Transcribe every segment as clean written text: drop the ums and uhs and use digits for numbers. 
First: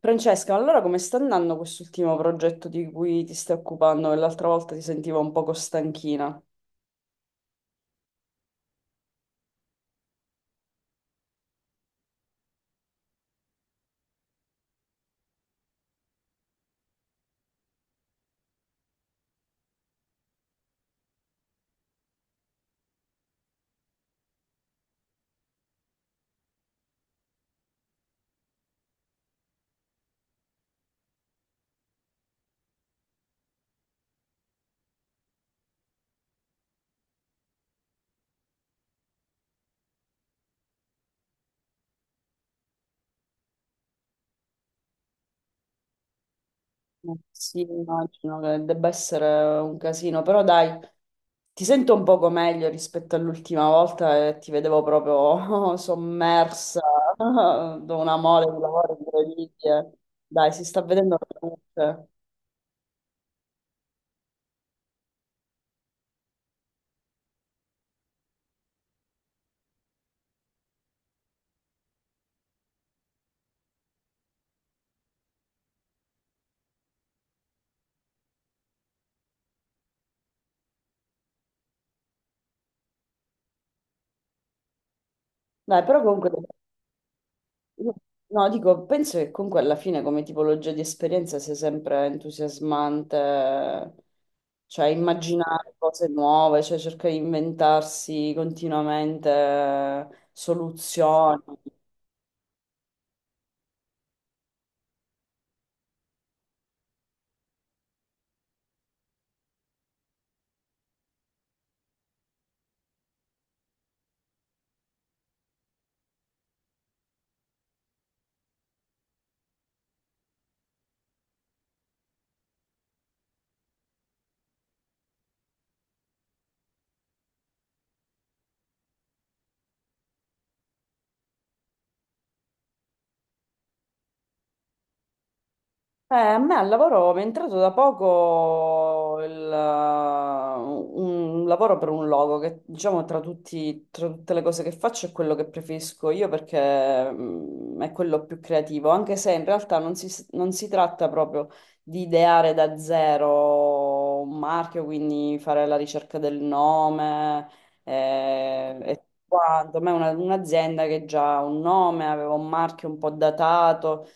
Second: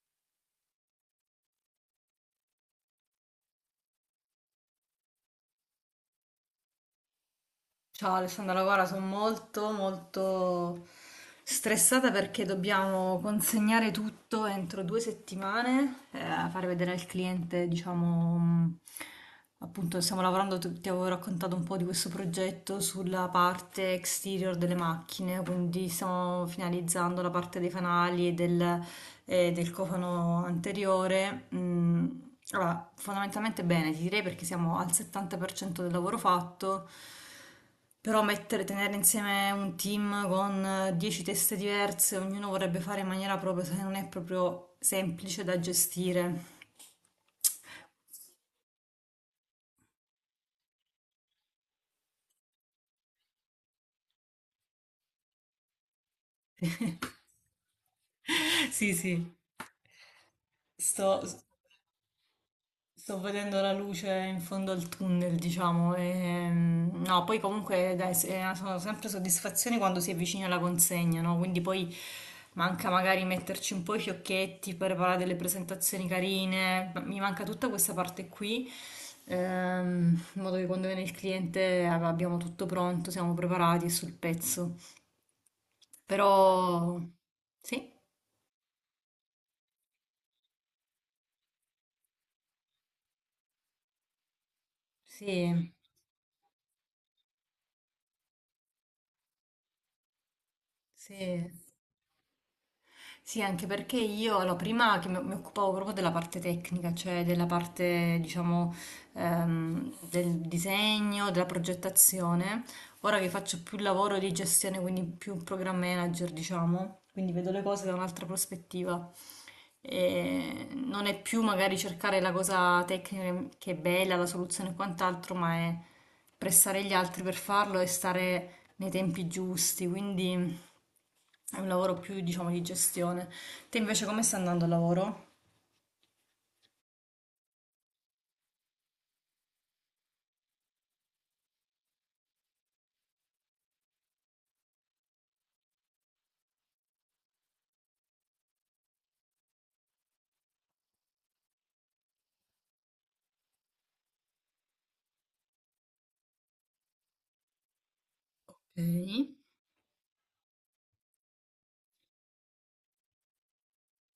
Francesca, allora come sta andando quest'ultimo progetto di cui ti stai occupando? Che l'altra volta ti sentivo un poco stanchina. Ciao Alessandra, guarda, sono molto stressata perché dobbiamo consegnare tutto entro due settimane, fare vedere al cliente, diciamo, appunto stiamo lavorando, ti avevo raccontato un po' di questo progetto sulla parte exterior delle macchine, quindi stiamo finalizzando la parte dei fanali e del cofano anteriore. Allora, fondamentalmente bene, ti direi perché siamo al 70% del lavoro fatto. Però mettere, tenere insieme un team con 10 teste diverse, ognuno vorrebbe fare in maniera propria, se non è proprio semplice da gestire. Sì, immagino che debba essere un casino, però dai, ti sento un poco meglio rispetto all'ultima volta e ti vedevo proprio sommersa da una mole di Sì, lavoro sì, incredibile. Dai, si sta vedendo sto, la luce. Sto vedendo la luce in fondo al tunnel, diciamo. No, poi comunque dai, sono sempre soddisfazioni quando si avvicina la consegna, no? Quindi poi manca magari metterci un po' i fiocchetti, preparare delle presentazioni carine. Mi manca tutta questa parte qui, in modo che quando viene il cliente abbiamo tutto pronto, siamo preparati e sul pezzo. Dai, però comunque. Però sì, No, no, dico, penso che comunque alla fine come tipologia di esperienza sia sempre entusiasmante, cioè sì, immaginare cose nuove, cioè cercare di inventarsi continuamente soluzioni. sì. Sì, anche perché io, allora, prima che mi occupavo proprio della parte tecnica, cioè della parte, diciamo, del disegno, della progettazione, ora che faccio più lavoro di gestione, quindi più program manager, diciamo, quindi vedo le cose da un'altra prospettiva. E non è più magari cercare la cosa tecnica che è bella, la soluzione e quant'altro, ma è pressare gli altri per farlo e stare nei tempi giusti, quindi... È un lavoro più, diciamo, di gestione. Te invece come stai andando al lavoro? A me al lavoro mi è entrato da poco un lavoro per un logo che diciamo tra tutte le cose che faccio è quello che preferisco io perché è quello più creativo, anche se in realtà non si tratta proprio di ideare da zero un marchio, quindi fare la ricerca del nome e tutto Ok. quanto. A me è un'azienda che già ha un nome, aveva un marchio un po' datato.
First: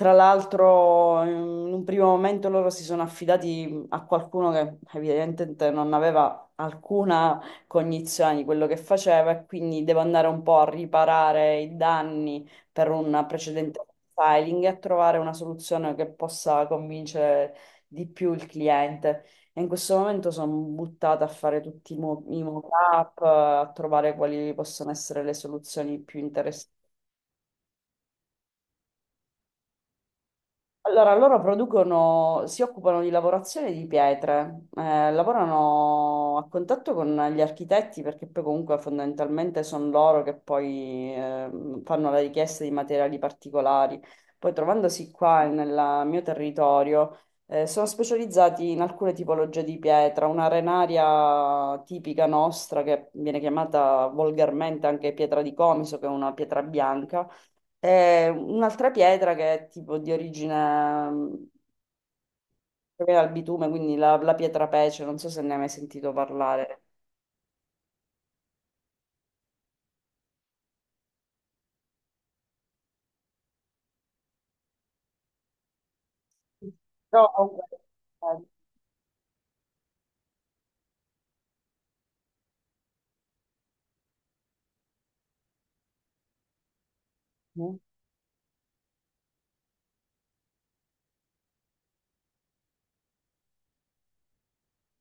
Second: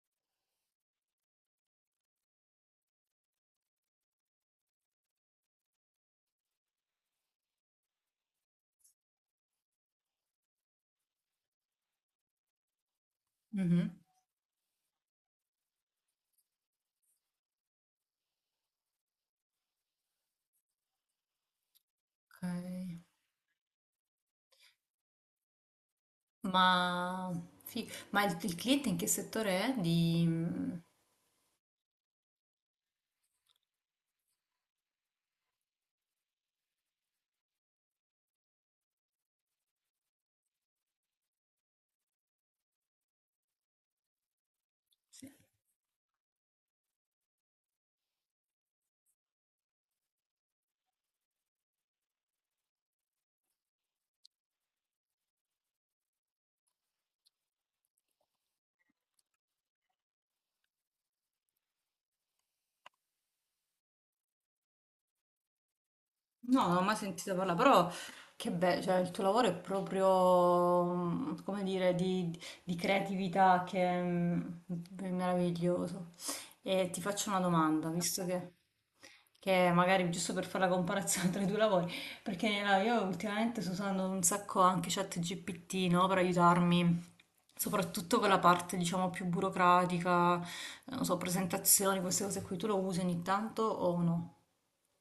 Tra l'altro, in un primo momento loro si sono affidati a qualcuno che evidentemente non aveva alcuna cognizione di quello che faceva e quindi devo andare un po' a riparare i danni per un precedente Mhm. filing e a trovare una soluzione che possa convincere di più il cliente. E in questo momento sono buttata a fare tutti i Ok. mock-up, a trovare quali possono essere le soluzioni più interessanti. Ma, ma il cliente in che settore è? Allora, loro producono, si occupano di lavorazione di pietre, lavorano a contatto con gli architetti perché poi comunque fondamentalmente sono loro che poi fanno la richiesta di materiali particolari. Poi trovandosi Sì. qua nel mio territorio, sono specializzati in alcune tipologie di pietra, una arenaria tipica nostra che viene chiamata volgarmente anche pietra di Comiso, che è una pietra bianca e un'altra pietra che è tipo di origine mm, proviene dal bitume, quindi la pietra pece, non so se ne hai mai sentito No, non ho parlare. mai sentito parlare, però che bello, cioè il tuo lavoro è proprio, come dire, di creatività che è, è meraviglioso. E ti No, faccio una comunque. domanda, che magari giusto per fare la comparazione tra i due lavori, perché no, io ultimamente sto usando un sacco anche ChatGPT, no, per aiutarmi. eh, Soprattutto quella parte, diciamo, più burocratica, non so, presentazioni, queste cose qui, tu lo usi ogni tanto o no?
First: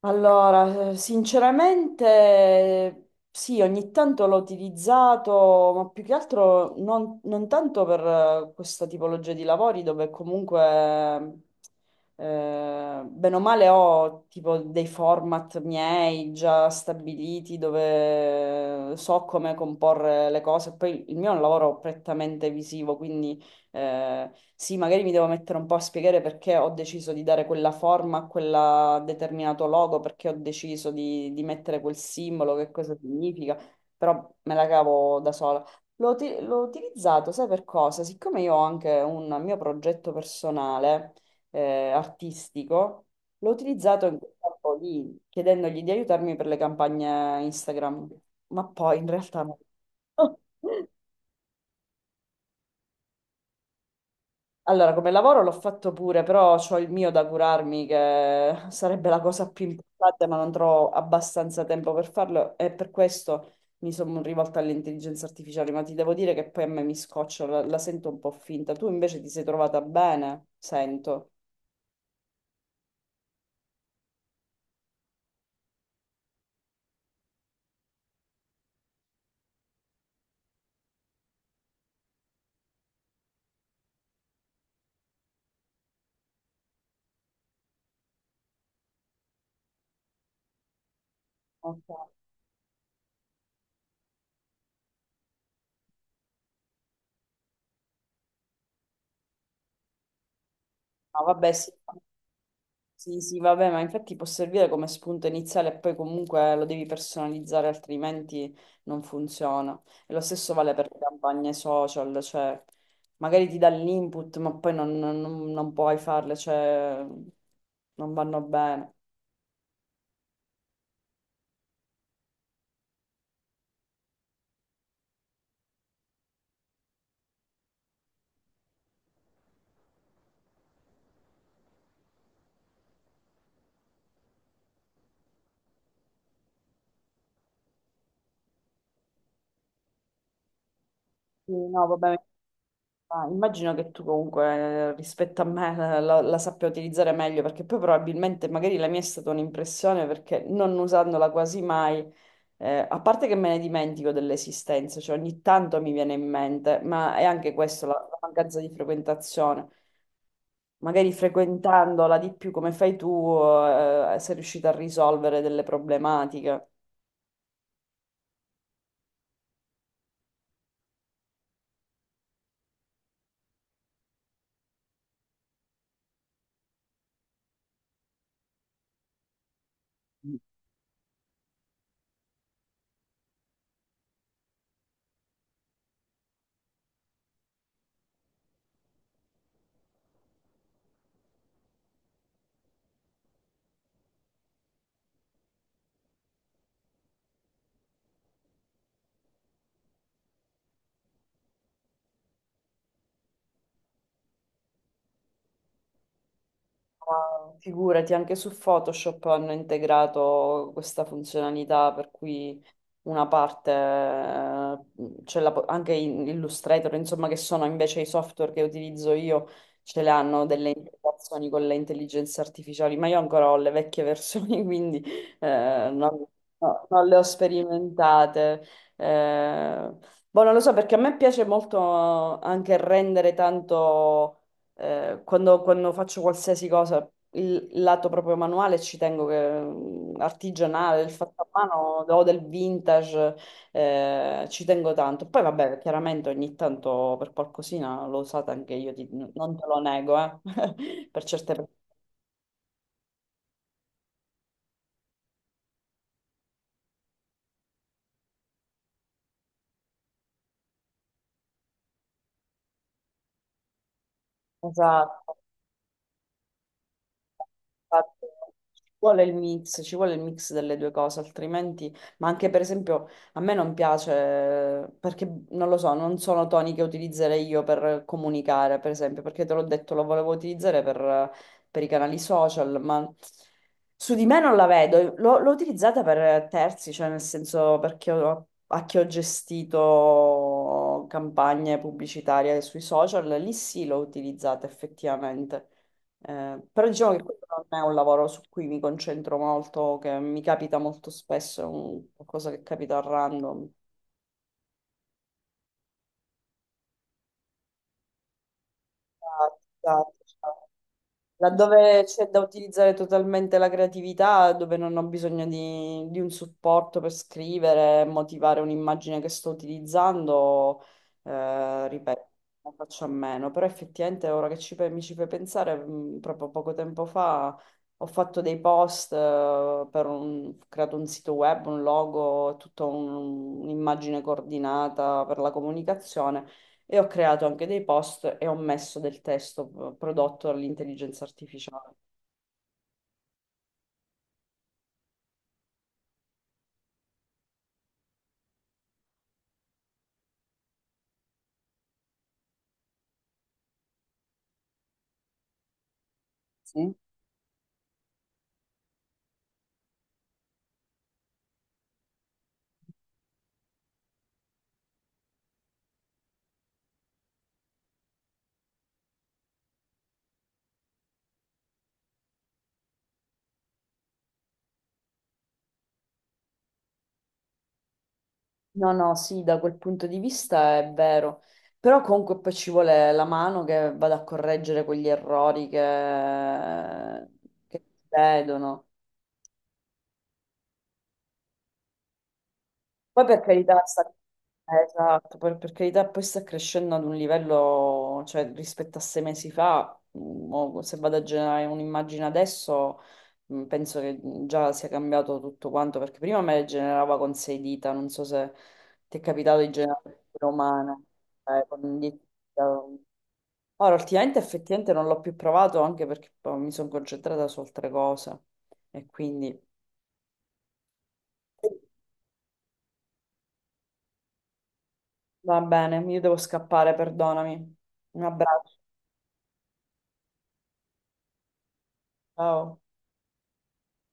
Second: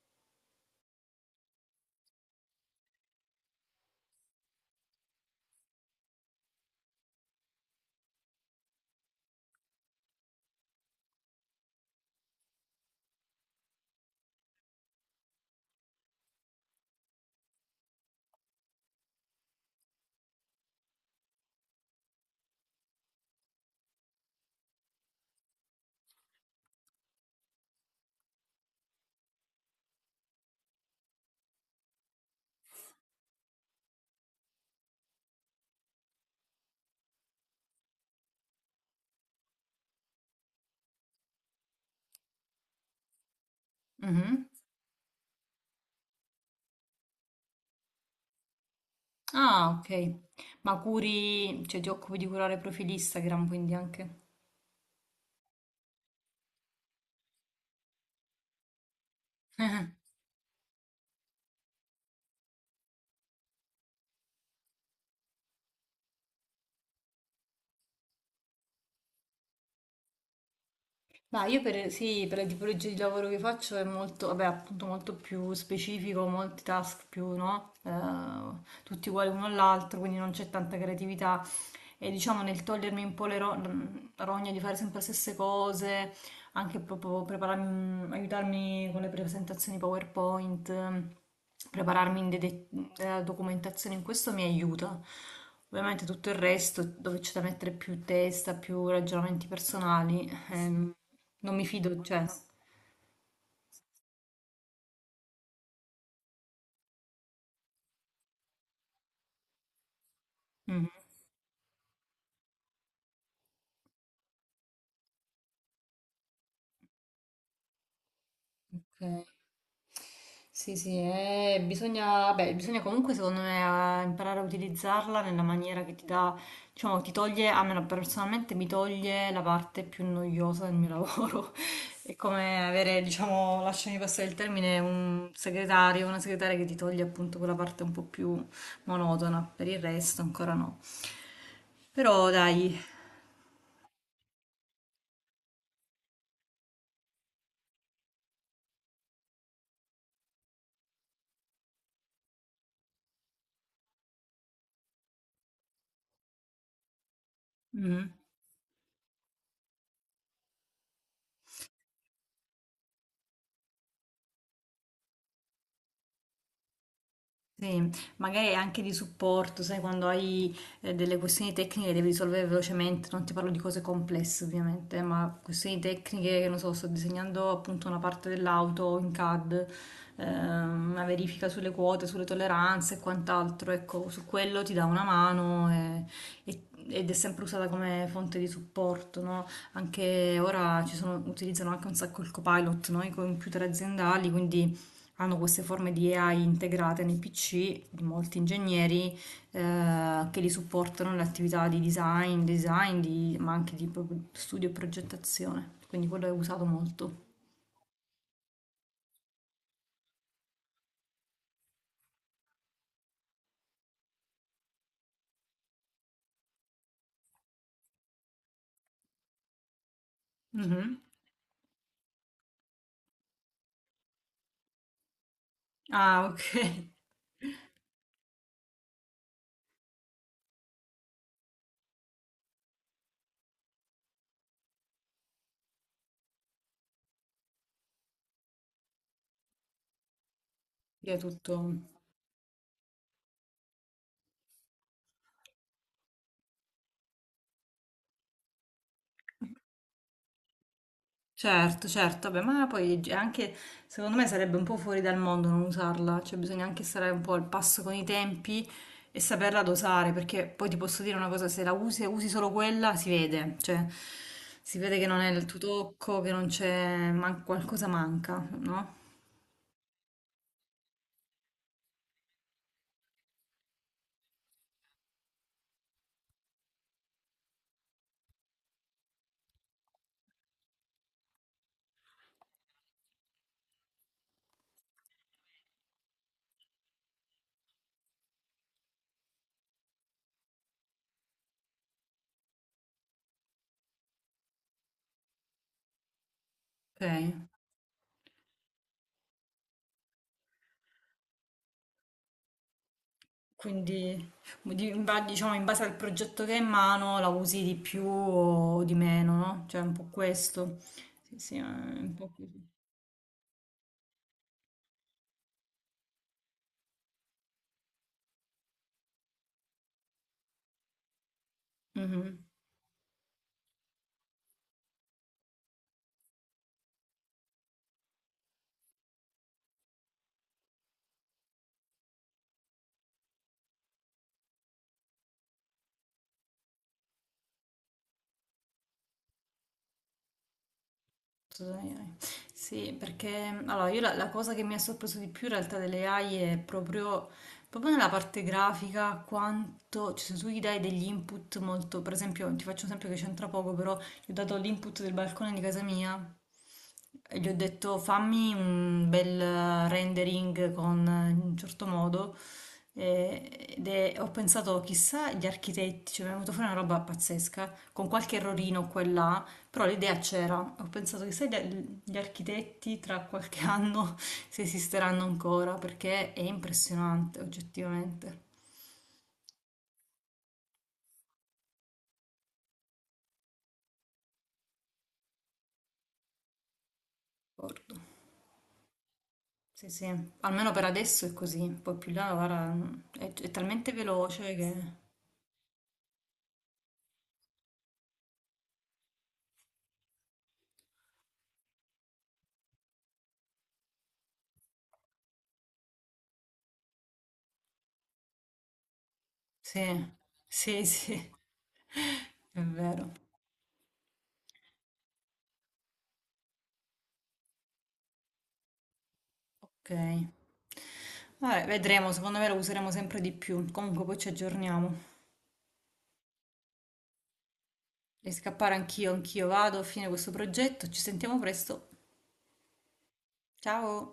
Allora, sinceramente sì, ogni tanto l'ho utilizzato, ma più che altro non tanto per questa tipologia di lavori dove comunque, bene o male, ho tipo dei format miei già stabiliti dove so come comporre le cose. Poi il mio è un lavoro prettamente visivo, quindi sì, magari mi devo mettere un po' a spiegare perché ho deciso di dare quella forma a quel determinato logo, perché ho deciso di mettere quel simbolo, che cosa significa, però me la cavo da sola. L'ho utilizzato, sai per cosa? Siccome io ho anche un mio progetto personale, artistico, l'ho utilizzato in quel Mhm. campo lì, chiedendogli di aiutarmi per le campagne Instagram, ma poi in realtà no. Ah, ok. Ma curi, cioè ti occupi di curare profili Instagram, quindi anche. Allora, come lavoro l'ho fatto pure, però ho il mio da curarmi, che sarebbe la cosa più importante, ma non trovo abbastanza tempo per farlo e per questo mi sono rivolta all'intelligenza artificiale, ma ti devo dire che poi a me mi scoccia, la sento un po' finta. Tu invece ti sei trovata bene, sento. Ma io per, sì, per la tipologia di lavoro che faccio è molto, vabbè, appunto molto più specifico, molti task più, no? Tutti uguali uno all'altro, quindi non c'è tanta creatività. E diciamo nel togliermi un po' le rogne di fare sempre le stesse cose, anche proprio prepararmi, aiutarmi con le presentazioni PowerPoint, Ok. prepararmi in della documentazione, in questo mi aiuta. Ovviamente tutto il resto, dove c'è da mettere più testa, più ragionamenti personali, No, vabbè, non mi sì. fido, cioè. Sì, sì, vabbè, ma infatti può servire come spunto iniziale e poi comunque lo devi personalizzare, altrimenti non funziona. E lo stesso vale Mhm. per le campagne social, cioè magari ti dà l'input, ma poi non puoi farle, cioè non vanno bene. Ok. Sì, sì, bisogna, beh, bisogna comunque secondo me imparare a utilizzarla nella maniera che ti dà, diciamo, ti toglie, a me personalmente mi toglie la parte più noiosa del mio lavoro. È come avere, diciamo, lasciami passare il termine, un segretario, una segretaria che ti toglie appunto quella parte un po' più monotona, per il resto ancora no. Sì, no, vabbè, Però dai. ma immagino che tu comunque rispetto a me la sappia utilizzare meglio, perché poi probabilmente magari la mia è stata un'impressione perché non usandola quasi mai. A parte che me ne dimentico dell'esistenza, cioè ogni tanto mi viene in mente, ma è anche questo, la, Mhm. la mancanza di frequentazione. Magari frequentandola di più come fai tu, sei riuscita a risolvere delle problematiche. Sì, magari anche di supporto, sai, quando hai delle questioni tecniche devi risolvere velocemente, non ti parlo di cose complesse ovviamente, ma questioni tecniche, che non so, sto disegnando appunto una parte dell'auto in CAD, una verifica sulle quote, sulle tolleranze e quant'altro, ecco, su quello ti dà una mano ed è sempre usata come fonte di supporto, no? Anche ora utilizzano anche un sacco il Copilot, no? I computer aziendali, quindi hanno queste forme di AI integrate nei PC di molti ingegneri che li supportano nelle attività di design, ma anche di proprio studio e progettazione. Quindi quello è usato molto. Ma figurati, anche su Photoshop hanno integrato questa funzionalità per cui una parte, anche in Illustrator, insomma, che sono invece i software che utilizzo io, ce le hanno delle Mhm. integrazioni con le intelligenze artificiali, ma io ancora ho le vecchie versioni, quindi non, Ah, ok. no, non le ho sperimentate. Eh, Boh, non lo so, perché a me piace molto anche rendere tanto quando faccio qualsiasi cosa, il lato proprio manuale ci tengo che artigianale, il Quindi è fatto a mano tutto. o del vintage, ci tengo tanto. Poi vabbè, chiaramente ogni tanto per qualcosina l'ho usata anche io, non te lo nego, per certe persone. Certo, certo, beh, ma poi è anche secondo me sarebbe un po' fuori dal mondo non usarla, cioè bisogna anche stare un po' al passo con i tempi e saperla dosare, perché poi ti posso dire una cosa, se la usi e usi solo quella si vede, cioè si vede che non è Esatto. il tuo tocco, che non c'è, qualcosa Esatto. manca, Ci no? vuole il mix, ci vuole il mix delle due cose, altrimenti, ma anche per esempio a me non piace perché non lo so, non sono toni che utilizzerei io per comunicare, per esempio, perché te l'ho detto, lo volevo utilizzare per i canali social, ma su di me non la vedo, l'ho utilizzata per terzi, cioè nel senso perché a chi ho gestito campagne pubblicitarie sui social, lì sì l'ho utilizzata effettivamente. Però Ok, diciamo che questo non è un lavoro su cui mi concentro molto, che mi capita molto spesso, è un qualcosa che capita a random. quindi diciamo in base al progetto che hai in mano la usi di più o di meno, Ah, no? Cioè un po' esatto. questo, sì, sì, è Laddove un c'è po' da utilizzare totalmente la creatività, dove non ho bisogno di un supporto per scrivere, motivare un'immagine che sto utilizzando, ripeto, così. ne faccio a meno. Però effettivamente ora che mi ci fai pensare, proprio poco tempo fa ho fatto dei post, ho creato un sito web, un logo, tutta un'immagine coordinata per la comunicazione. E ho creato anche dei post e ho messo del testo prodotto dall'intelligenza artificiale. Assolutamente. Sì, perché allora io la cosa che mi ha sorpreso di più in realtà delle AI è proprio, proprio nella parte grafica, quanto, cioè, se tu gli dai degli input molto, per esempio, ti faccio un esempio che c'entra poco, però gli ho dato l'input del balcone di casa mia, Sì. gli ho detto fammi un bel rendering con in un certo modo, ed ho pensato chissà gli architetti, cioè mi è venuta fuori una roba pazzesca con qualche errorino qua e là, però l'idea c'era. Ho pensato chissà gli architetti tra qualche anno se esisteranno ancora perché è impressionante oggettivamente. No, no, sì, da quel punto di vista è vero, però comunque poi ci vuole la mano che vada a correggere quegli errori che D'accordo. si vedono. Sì, sì, almeno per adesso è così, poi più là guarda, Poi è per è carità, talmente veloce che... esatto, per carità, poi sta crescendo ad un livello, cioè rispetto a 6 mesi fa, o se vado a generare un'immagine adesso, penso che già sia cambiato tutto quanto, perché prima me le generava con sei dita, non so se ti è capitato di Sì, generare sì, umano, sì, con un dito. è vero. Ora, ultimamente effettivamente non l'ho più provato anche perché poi mi sono concentrata su altre cose e quindi... Ok. Vabbè, vedremo, secondo me lo useremo sempre di più. Comunque poi ci aggiorniamo. Va bene, io devo scappare, perdonami. Un Devi scappare abbraccio, anch'io, anch'io vado a fine questo progetto. Ci sentiamo presto. ciao. Ciao!